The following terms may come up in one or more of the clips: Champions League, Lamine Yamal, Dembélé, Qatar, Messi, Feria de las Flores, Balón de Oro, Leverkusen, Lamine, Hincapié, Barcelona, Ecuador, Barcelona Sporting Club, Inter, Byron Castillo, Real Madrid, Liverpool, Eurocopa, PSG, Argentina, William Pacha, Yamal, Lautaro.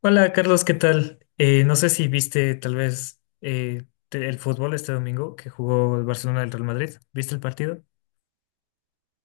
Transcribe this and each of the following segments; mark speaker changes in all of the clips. Speaker 1: Hola Carlos, ¿qué tal? No sé si viste tal vez el fútbol este domingo que jugó el Barcelona del Real Madrid. ¿Viste el partido?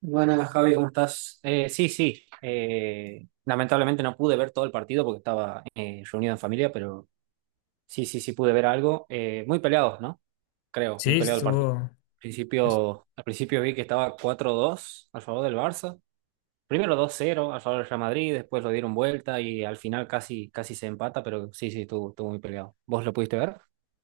Speaker 2: Buenas, Javi, ¿cómo estás? Sí, sí. Lamentablemente no pude ver todo el partido porque estaba reunido en familia, pero sí, sí, sí pude ver algo. Muy peleados, ¿no? Creo, muy
Speaker 1: Sí,
Speaker 2: peleado el partido.
Speaker 1: estuvo.
Speaker 2: Al principio, vi que estaba 4-2 al favor del Barça. Primero 2-0 al favor del Real Madrid, después lo dieron vuelta y al final casi, casi se empata, pero sí, sí, estuvo muy peleado. ¿Vos lo pudiste ver?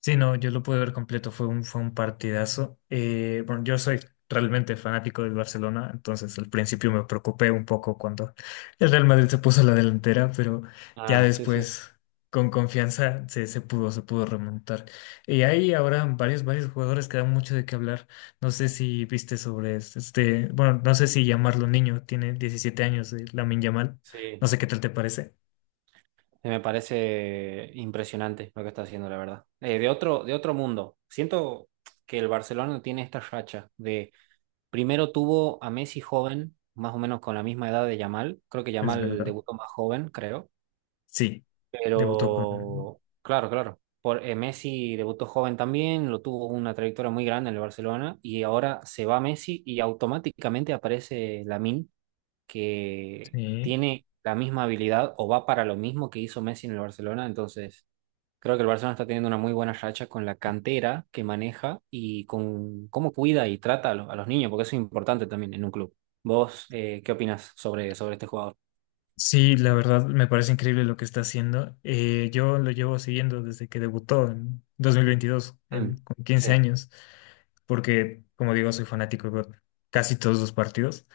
Speaker 1: Sí, no, yo lo pude ver completo, fue un partidazo. Bueno, yo soy realmente fanático del Barcelona, entonces al principio me preocupé un poco cuando el Real Madrid se puso a la delantera, pero ya
Speaker 2: Ah, sí, sí.
Speaker 1: después con confianza se pudo remontar. Y hay ahora varios jugadores que dan mucho de qué hablar. No sé si viste sobre bueno, no sé si llamarlo niño, tiene 17 años, la Lamine Yamal.
Speaker 2: Sí.
Speaker 1: No sé qué tal te parece,
Speaker 2: Me parece impresionante lo que está haciendo, la verdad. De otro mundo. Siento que el Barcelona tiene esta racha de primero tuvo a Messi joven, más o menos con la misma edad de Yamal. Creo que
Speaker 1: es
Speaker 2: Yamal
Speaker 1: verdad.
Speaker 2: debutó más joven, creo.
Speaker 1: Sí, debutó con...
Speaker 2: Pero claro, claro. Messi debutó joven también, lo tuvo una trayectoria muy grande en el Barcelona y ahora se va Messi y automáticamente aparece Lamine, que
Speaker 1: sí.
Speaker 2: tiene la misma habilidad o va para lo mismo que hizo Messi en el Barcelona, entonces, creo que el Barcelona está teniendo una muy buena racha con la cantera que maneja y con cómo cuida y trata a los niños, porque eso es importante también en un club. ¿Vos qué opinas sobre, este jugador?
Speaker 1: Sí, la verdad me parece increíble lo que está haciendo. Yo lo llevo siguiendo desde que debutó en 2022,
Speaker 2: Mm,
Speaker 1: con 15
Speaker 2: sí,
Speaker 1: años, porque, como digo, soy fanático de casi todos los partidos.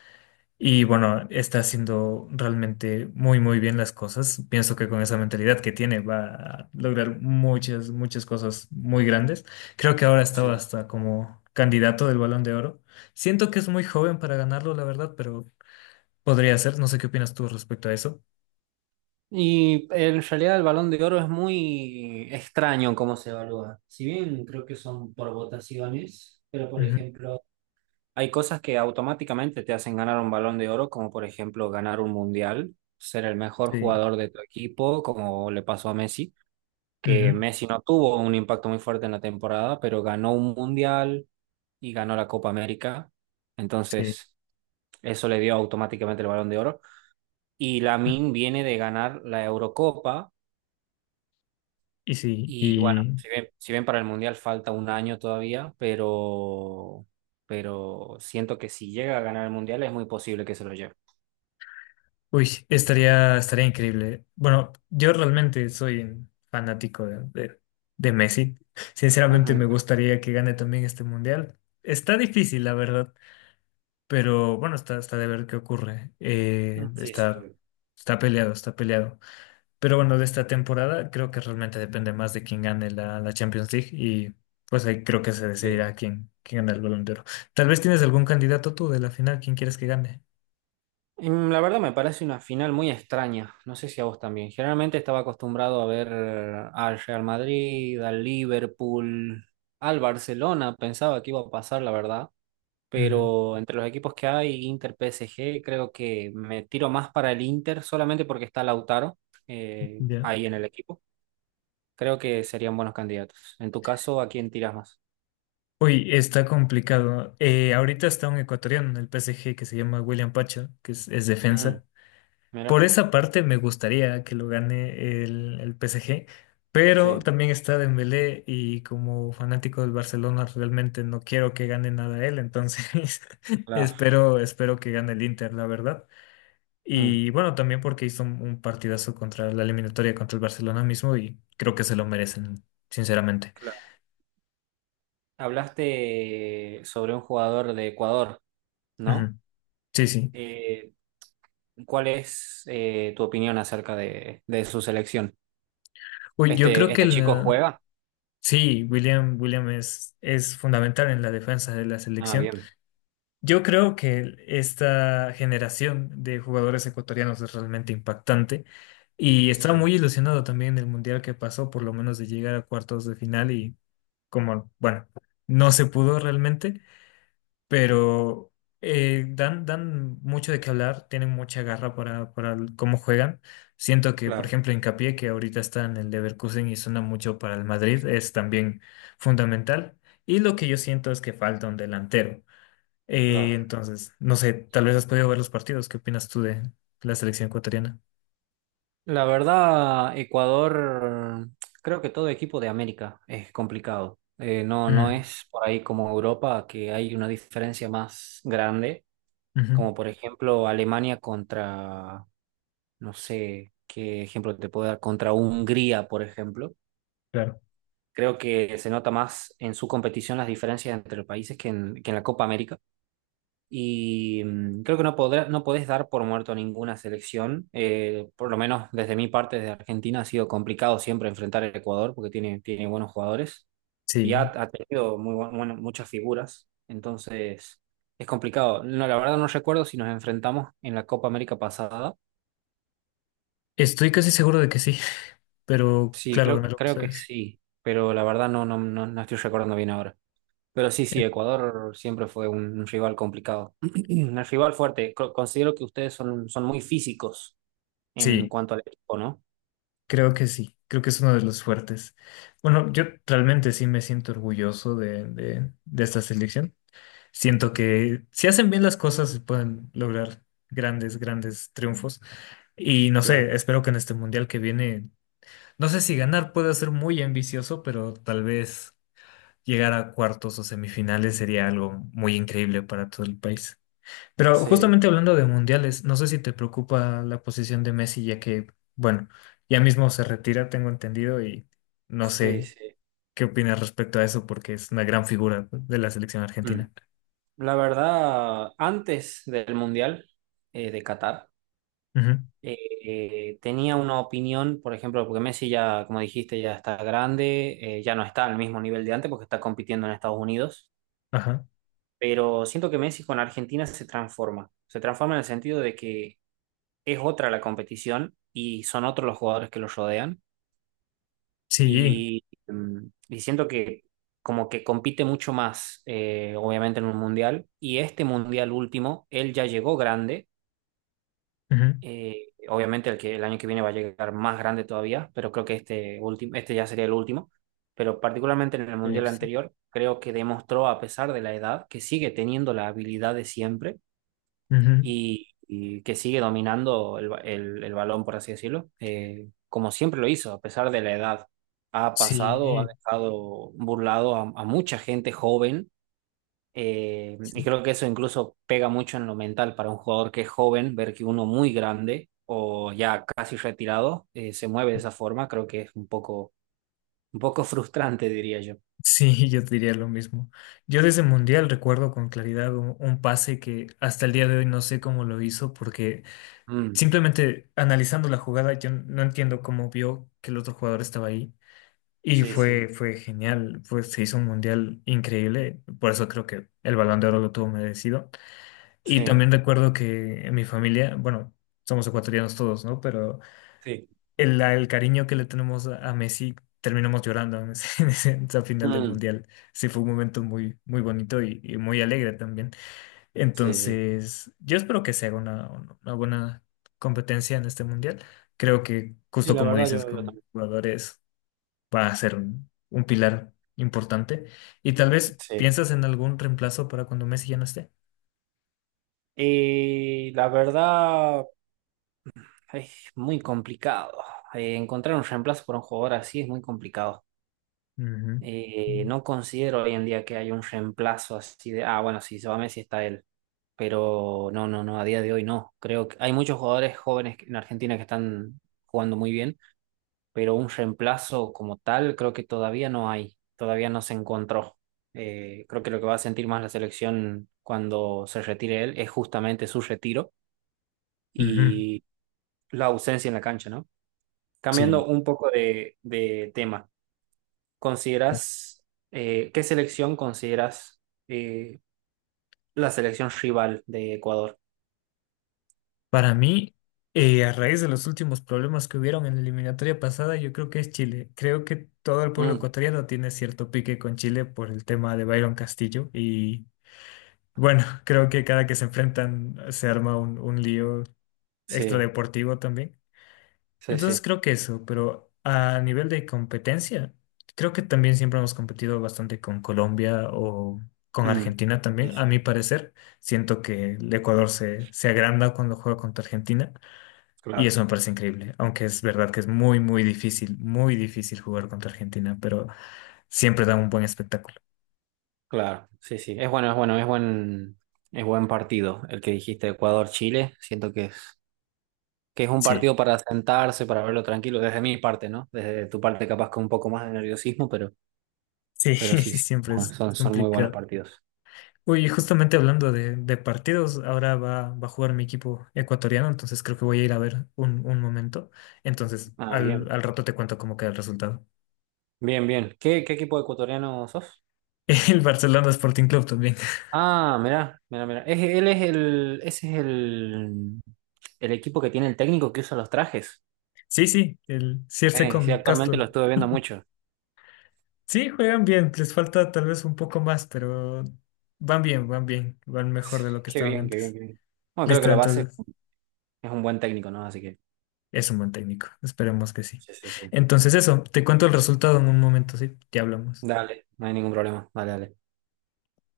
Speaker 1: Y bueno, está haciendo realmente muy, muy bien las cosas. Pienso que con esa mentalidad que tiene va a lograr muchas, muchas cosas muy grandes. Creo que ahora estaba
Speaker 2: sí.
Speaker 1: hasta como candidato del Balón de Oro. Siento que es muy joven para ganarlo, la verdad, pero podría ser. No sé qué opinas tú respecto a eso.
Speaker 2: Y en realidad el Balón de Oro es muy extraño cómo se evalúa. Si bien creo que son por votaciones, pero por ejemplo, hay cosas que automáticamente te hacen ganar un Balón de Oro, como por ejemplo ganar un mundial, ser el mejor
Speaker 1: Sí,
Speaker 2: jugador de tu equipo, como le pasó a Messi, que
Speaker 1: ujú,
Speaker 2: Messi no tuvo un impacto muy fuerte en la temporada, pero ganó un mundial y ganó la Copa América.
Speaker 1: sí,
Speaker 2: Entonces, eso le dio automáticamente el Balón de Oro. Y
Speaker 1: mm,
Speaker 2: Lamine viene de ganar la Eurocopa.
Speaker 1: y sí,
Speaker 2: Y bueno,
Speaker 1: y
Speaker 2: si bien para el mundial falta un año todavía, pero siento que si llega a ganar el mundial es muy posible que se lo lleve.
Speaker 1: uy, estaría increíble. Bueno, yo realmente soy un fanático de Messi. Sinceramente
Speaker 2: Ujú.
Speaker 1: me gustaría que gane también este mundial. Está difícil, la verdad, pero bueno, está de ver qué ocurre.
Speaker 2: Sí, sí,
Speaker 1: Está,
Speaker 2: obvio.
Speaker 1: está peleado, está peleado. Pero bueno, de esta temporada creo que realmente depende más de quién gane la Champions League y pues ahí creo que se
Speaker 2: Sí.
Speaker 1: decidirá quién gana el Balón de Oro. Tal vez tienes algún candidato tú de la final, ¿quién quieres que gane?
Speaker 2: La verdad me parece una final muy extraña, no sé si a vos también. Generalmente estaba acostumbrado a ver al Real Madrid, al Liverpool, al Barcelona, pensaba que iba a pasar, la verdad,
Speaker 1: Ujú,
Speaker 2: pero entre los equipos que hay, Inter, PSG, creo que me tiro más para el Inter solamente porque está Lautaro
Speaker 1: ya.
Speaker 2: ahí en el equipo. Creo que serían buenos candidatos. En tu caso, ¿a quién tiras más?
Speaker 1: Uy, está complicado. Ahorita está un ecuatoriano en el PSG que se llama William Pacha que es
Speaker 2: Mm,
Speaker 1: defensa.
Speaker 2: mira,
Speaker 1: Por esa parte me gustaría que lo gane el PSG, pero
Speaker 2: sí,
Speaker 1: también está Dembélé y como fanático del Barcelona realmente no quiero que gane nada él, entonces
Speaker 2: claro.
Speaker 1: espero que gane el Inter, la verdad.
Speaker 2: Mm,
Speaker 1: Y bueno, también porque hizo un partidazo contra la eliminatoria contra el Barcelona mismo y creo que se lo merecen, sinceramente.
Speaker 2: claro. Hablaste sobre un jugador de Ecuador, ¿no?
Speaker 1: Ujú. Sí, sí.
Speaker 2: Eh, ¿Cuál es tu opinión acerca de, su selección?
Speaker 1: Uy, yo
Speaker 2: ¿Este,
Speaker 1: creo que
Speaker 2: este chico juega?
Speaker 1: sí, William es fundamental en la defensa de la
Speaker 2: Ah,
Speaker 1: selección.
Speaker 2: bien,
Speaker 1: Yo creo que esta generación de jugadores ecuatorianos es realmente impactante y estaba
Speaker 2: sí,
Speaker 1: muy ilusionado también del mundial que pasó, por lo menos de llegar a cuartos de final y como, bueno, no se pudo realmente, pero dan mucho de qué hablar, tienen mucha garra para cómo juegan. Siento que, por
Speaker 2: claro,
Speaker 1: ejemplo, Hincapié, que ahorita está en el Leverkusen y suena mucho para el Madrid, es también fundamental. Y lo que yo siento es que falta un delantero.
Speaker 2: claro.
Speaker 1: Entonces, no sé, tal vez has podido ver los partidos. ¿Qué opinas tú de la selección ecuatoriana?
Speaker 2: La verdad, Ecuador, creo que todo equipo de América es complicado. No, no
Speaker 1: Mm,
Speaker 2: es por ahí como Europa que hay una diferencia más grande,
Speaker 1: ujú,
Speaker 2: como por ejemplo Alemania contra, no sé qué ejemplo te puedo dar, contra Hungría, por ejemplo.
Speaker 1: claro.
Speaker 2: Creo que se nota más en su competición las diferencias entre los países que en la Copa América. Y creo que no podés dar por muerto a ninguna selección. Por lo menos desde mi parte, desde Argentina, ha sido complicado siempre enfrentar a Ecuador porque tiene buenos jugadores y ha,
Speaker 1: Sí,
Speaker 2: ha tenido muy bueno, muchas figuras. Entonces, es complicado. No, la verdad no recuerdo si nos enfrentamos en la Copa América pasada.
Speaker 1: estoy casi seguro de que sí, pero
Speaker 2: Sí,
Speaker 1: claro,
Speaker 2: creo,
Speaker 1: ganaron
Speaker 2: creo que
Speaker 1: ustedes.
Speaker 2: sí, pero la verdad no, no, no, no estoy recordando bien ahora. Pero sí, sí,
Speaker 1: Eh,
Speaker 2: Ecuador siempre fue un rival complicado, un rival fuerte. Considero que ustedes son muy físicos en
Speaker 1: sí,
Speaker 2: cuanto al equipo, ¿no?
Speaker 1: creo que sí, creo que es uno de los fuertes. Bueno, yo realmente sí me siento orgulloso de esta selección. Siento que si hacen bien las cosas se pueden lograr grandes, grandes triunfos. Y no
Speaker 2: Claro.
Speaker 1: sé, espero que en este mundial que viene. No sé si ganar puede ser muy ambicioso, pero tal vez llegar a cuartos o semifinales sería algo muy increíble para todo el país. Pero
Speaker 2: Sí,
Speaker 1: justamente hablando de mundiales, no sé si te preocupa la posición de Messi, ya que, bueno, ya mismo se retira, tengo entendido, y no
Speaker 2: sí,
Speaker 1: sé
Speaker 2: sí.
Speaker 1: qué opinas respecto a eso, porque es una gran figura de la selección
Speaker 2: Mm.
Speaker 1: argentina.
Speaker 2: La verdad, antes del Mundial de Qatar,
Speaker 1: Ujú,
Speaker 2: eh, tenía una opinión, por ejemplo, porque Messi ya, como dijiste, ya está grande, ya no está al mismo nivel de antes porque está compitiendo en Estados Unidos,
Speaker 1: ajá.
Speaker 2: pero siento que Messi con Argentina se transforma. Se transforma en el sentido de que es otra la competición y son otros los jugadores que los rodean
Speaker 1: Sí.
Speaker 2: y, mm, y siento que como que compite mucho más, obviamente, en un mundial y este mundial último, él ya llegó grande.
Speaker 1: Ujú,
Speaker 2: Obviamente el año que viene va a llegar más grande todavía, pero creo que este último, este ya sería el último. Pero particularmente en el mundial
Speaker 1: ex-
Speaker 2: anterior, creo que demostró, a pesar de la edad, que sigue teniendo la habilidad de siempre
Speaker 1: ujú.
Speaker 2: y que sigue dominando el balón, por así decirlo, como siempre lo hizo, a pesar de la edad. Ha pasado, ha
Speaker 1: Sí,
Speaker 2: dejado burlado a, mucha gente joven,
Speaker 1: sí.
Speaker 2: y creo que eso incluso pega mucho en lo mental para un jugador que es joven, ver que uno muy grande o ya casi retirado se mueve de esa forma, creo que es un poco frustrante, diría yo.
Speaker 1: Sí, yo diría lo mismo. Yo desde Mundial recuerdo con claridad un pase que hasta el día de hoy no sé cómo lo hizo, porque
Speaker 2: Mm,
Speaker 1: simplemente analizando la jugada, yo no entiendo cómo vio que el otro jugador estaba ahí. Y
Speaker 2: sí, sí,
Speaker 1: fue genial, se hizo un Mundial increíble, por eso creo que el Balón de Oro lo tuvo merecido. Y
Speaker 2: sí,
Speaker 1: también recuerdo que en mi familia, bueno, somos ecuatorianos todos, ¿no? Pero
Speaker 2: sí.
Speaker 1: el cariño que le tenemos a Messi, terminamos llorando en en en esa final del
Speaker 2: Mm,
Speaker 1: Mundial. Sí, fue un momento muy, muy bonito y muy alegre también.
Speaker 2: sí, sí.
Speaker 1: Entonces, yo espero que sea una buena competencia en este Mundial. Creo que,
Speaker 2: Sí,
Speaker 1: justo
Speaker 2: la
Speaker 1: como
Speaker 2: verdad
Speaker 1: dices,
Speaker 2: yo
Speaker 1: con
Speaker 2: también.
Speaker 1: jugadores va a ser un pilar importante. Y tal vez
Speaker 2: Sí.
Speaker 1: piensas en algún reemplazo para cuando Messi ya no esté.
Speaker 2: Y la verdad es muy complicado. Encontrar un reemplazo por un jugador así es muy complicado.
Speaker 1: Ujú.
Speaker 2: No considero hoy en día que haya un reemplazo así de, bueno, si se va Messi está él. Pero no, no, no, a día de hoy no. Creo que hay muchos jugadores jóvenes en Argentina que están jugando muy bien, pero un reemplazo como tal creo que todavía no hay, todavía no se encontró. Creo que lo que va a sentir más la selección cuando se retire él es justamente su retiro,
Speaker 1: Ujú.
Speaker 2: la ausencia en la cancha, ¿no? Cambiando
Speaker 1: Sí.
Speaker 2: un poco de tema, ¿consideras, qué selección consideras eh, la selección rival de Ecuador?
Speaker 1: Para mí, a raíz de los últimos problemas que hubieron en la eliminatoria pasada, yo creo que es Chile. Creo que todo el pueblo
Speaker 2: Mm,
Speaker 1: ecuatoriano tiene cierto pique con Chile por el tema de Byron Castillo. Y bueno, creo que cada que se enfrentan se arma un lío
Speaker 2: sí,
Speaker 1: extradeportivo también.
Speaker 2: sí,
Speaker 1: Entonces
Speaker 2: sí.
Speaker 1: creo que eso, pero a nivel de competencia, creo que también siempre hemos competido bastante con Colombia o con
Speaker 2: Mm,
Speaker 1: Argentina
Speaker 2: sí,
Speaker 1: también, a mi
Speaker 2: sí,
Speaker 1: parecer. Siento que el Ecuador se agranda cuando juega contra Argentina. Y
Speaker 2: claro,
Speaker 1: eso me parece increíble, aunque es verdad que es muy, muy difícil jugar contra Argentina, pero siempre da un buen espectáculo.
Speaker 2: claro, sí, sí. Es buen partido el que dijiste, Ecuador-Chile. Siento que es, un
Speaker 1: Sí,
Speaker 2: partido para sentarse, para verlo tranquilo, desde mi parte, ¿no? Desde tu parte capaz con un poco más de nerviosismo, pero,
Speaker 1: sí,
Speaker 2: pero sí, sí,
Speaker 1: siempre es
Speaker 2: son muy buenos
Speaker 1: complicado.
Speaker 2: partidos.
Speaker 1: Uy, y justamente hablando de partidos, ahora va a jugar mi equipo ecuatoriano, entonces creo que voy a ir a ver un momento. Entonces,
Speaker 2: Ah,
Speaker 1: al,
Speaker 2: bien.
Speaker 1: al rato te cuento cómo queda el resultado.
Speaker 2: Bien, bien. ¿Qué equipo ecuatoriano sos?
Speaker 1: El Barcelona Sporting Club también.
Speaker 2: Ah, mirá, mirá, mirá. Es- él es el, ese es el equipo que tiene el técnico que usa los trajes.
Speaker 1: Sí, sí, el Circe
Speaker 2: Sí,
Speaker 1: con
Speaker 2: actualmente lo
Speaker 1: Castro.
Speaker 2: estuve viendo mucho.
Speaker 1: Sí, juegan bien, les falta tal vez un poco más, pero van bien, van bien, van mejor de lo que
Speaker 2: Qué
Speaker 1: estaban
Speaker 2: bien, qué bien,
Speaker 1: antes.
Speaker 2: qué bien. Bueno, creo que
Speaker 1: Listo,
Speaker 2: la base
Speaker 1: entonces
Speaker 2: es un buen técnico, ¿no? Así que,
Speaker 1: es un buen técnico, esperemos que sí.
Speaker 2: sí, sí, sí.
Speaker 1: Entonces eso, te cuento el resultado en un momento, sí, ya hablamos.
Speaker 2: Dale, no hay ningún problema. Dale, dale.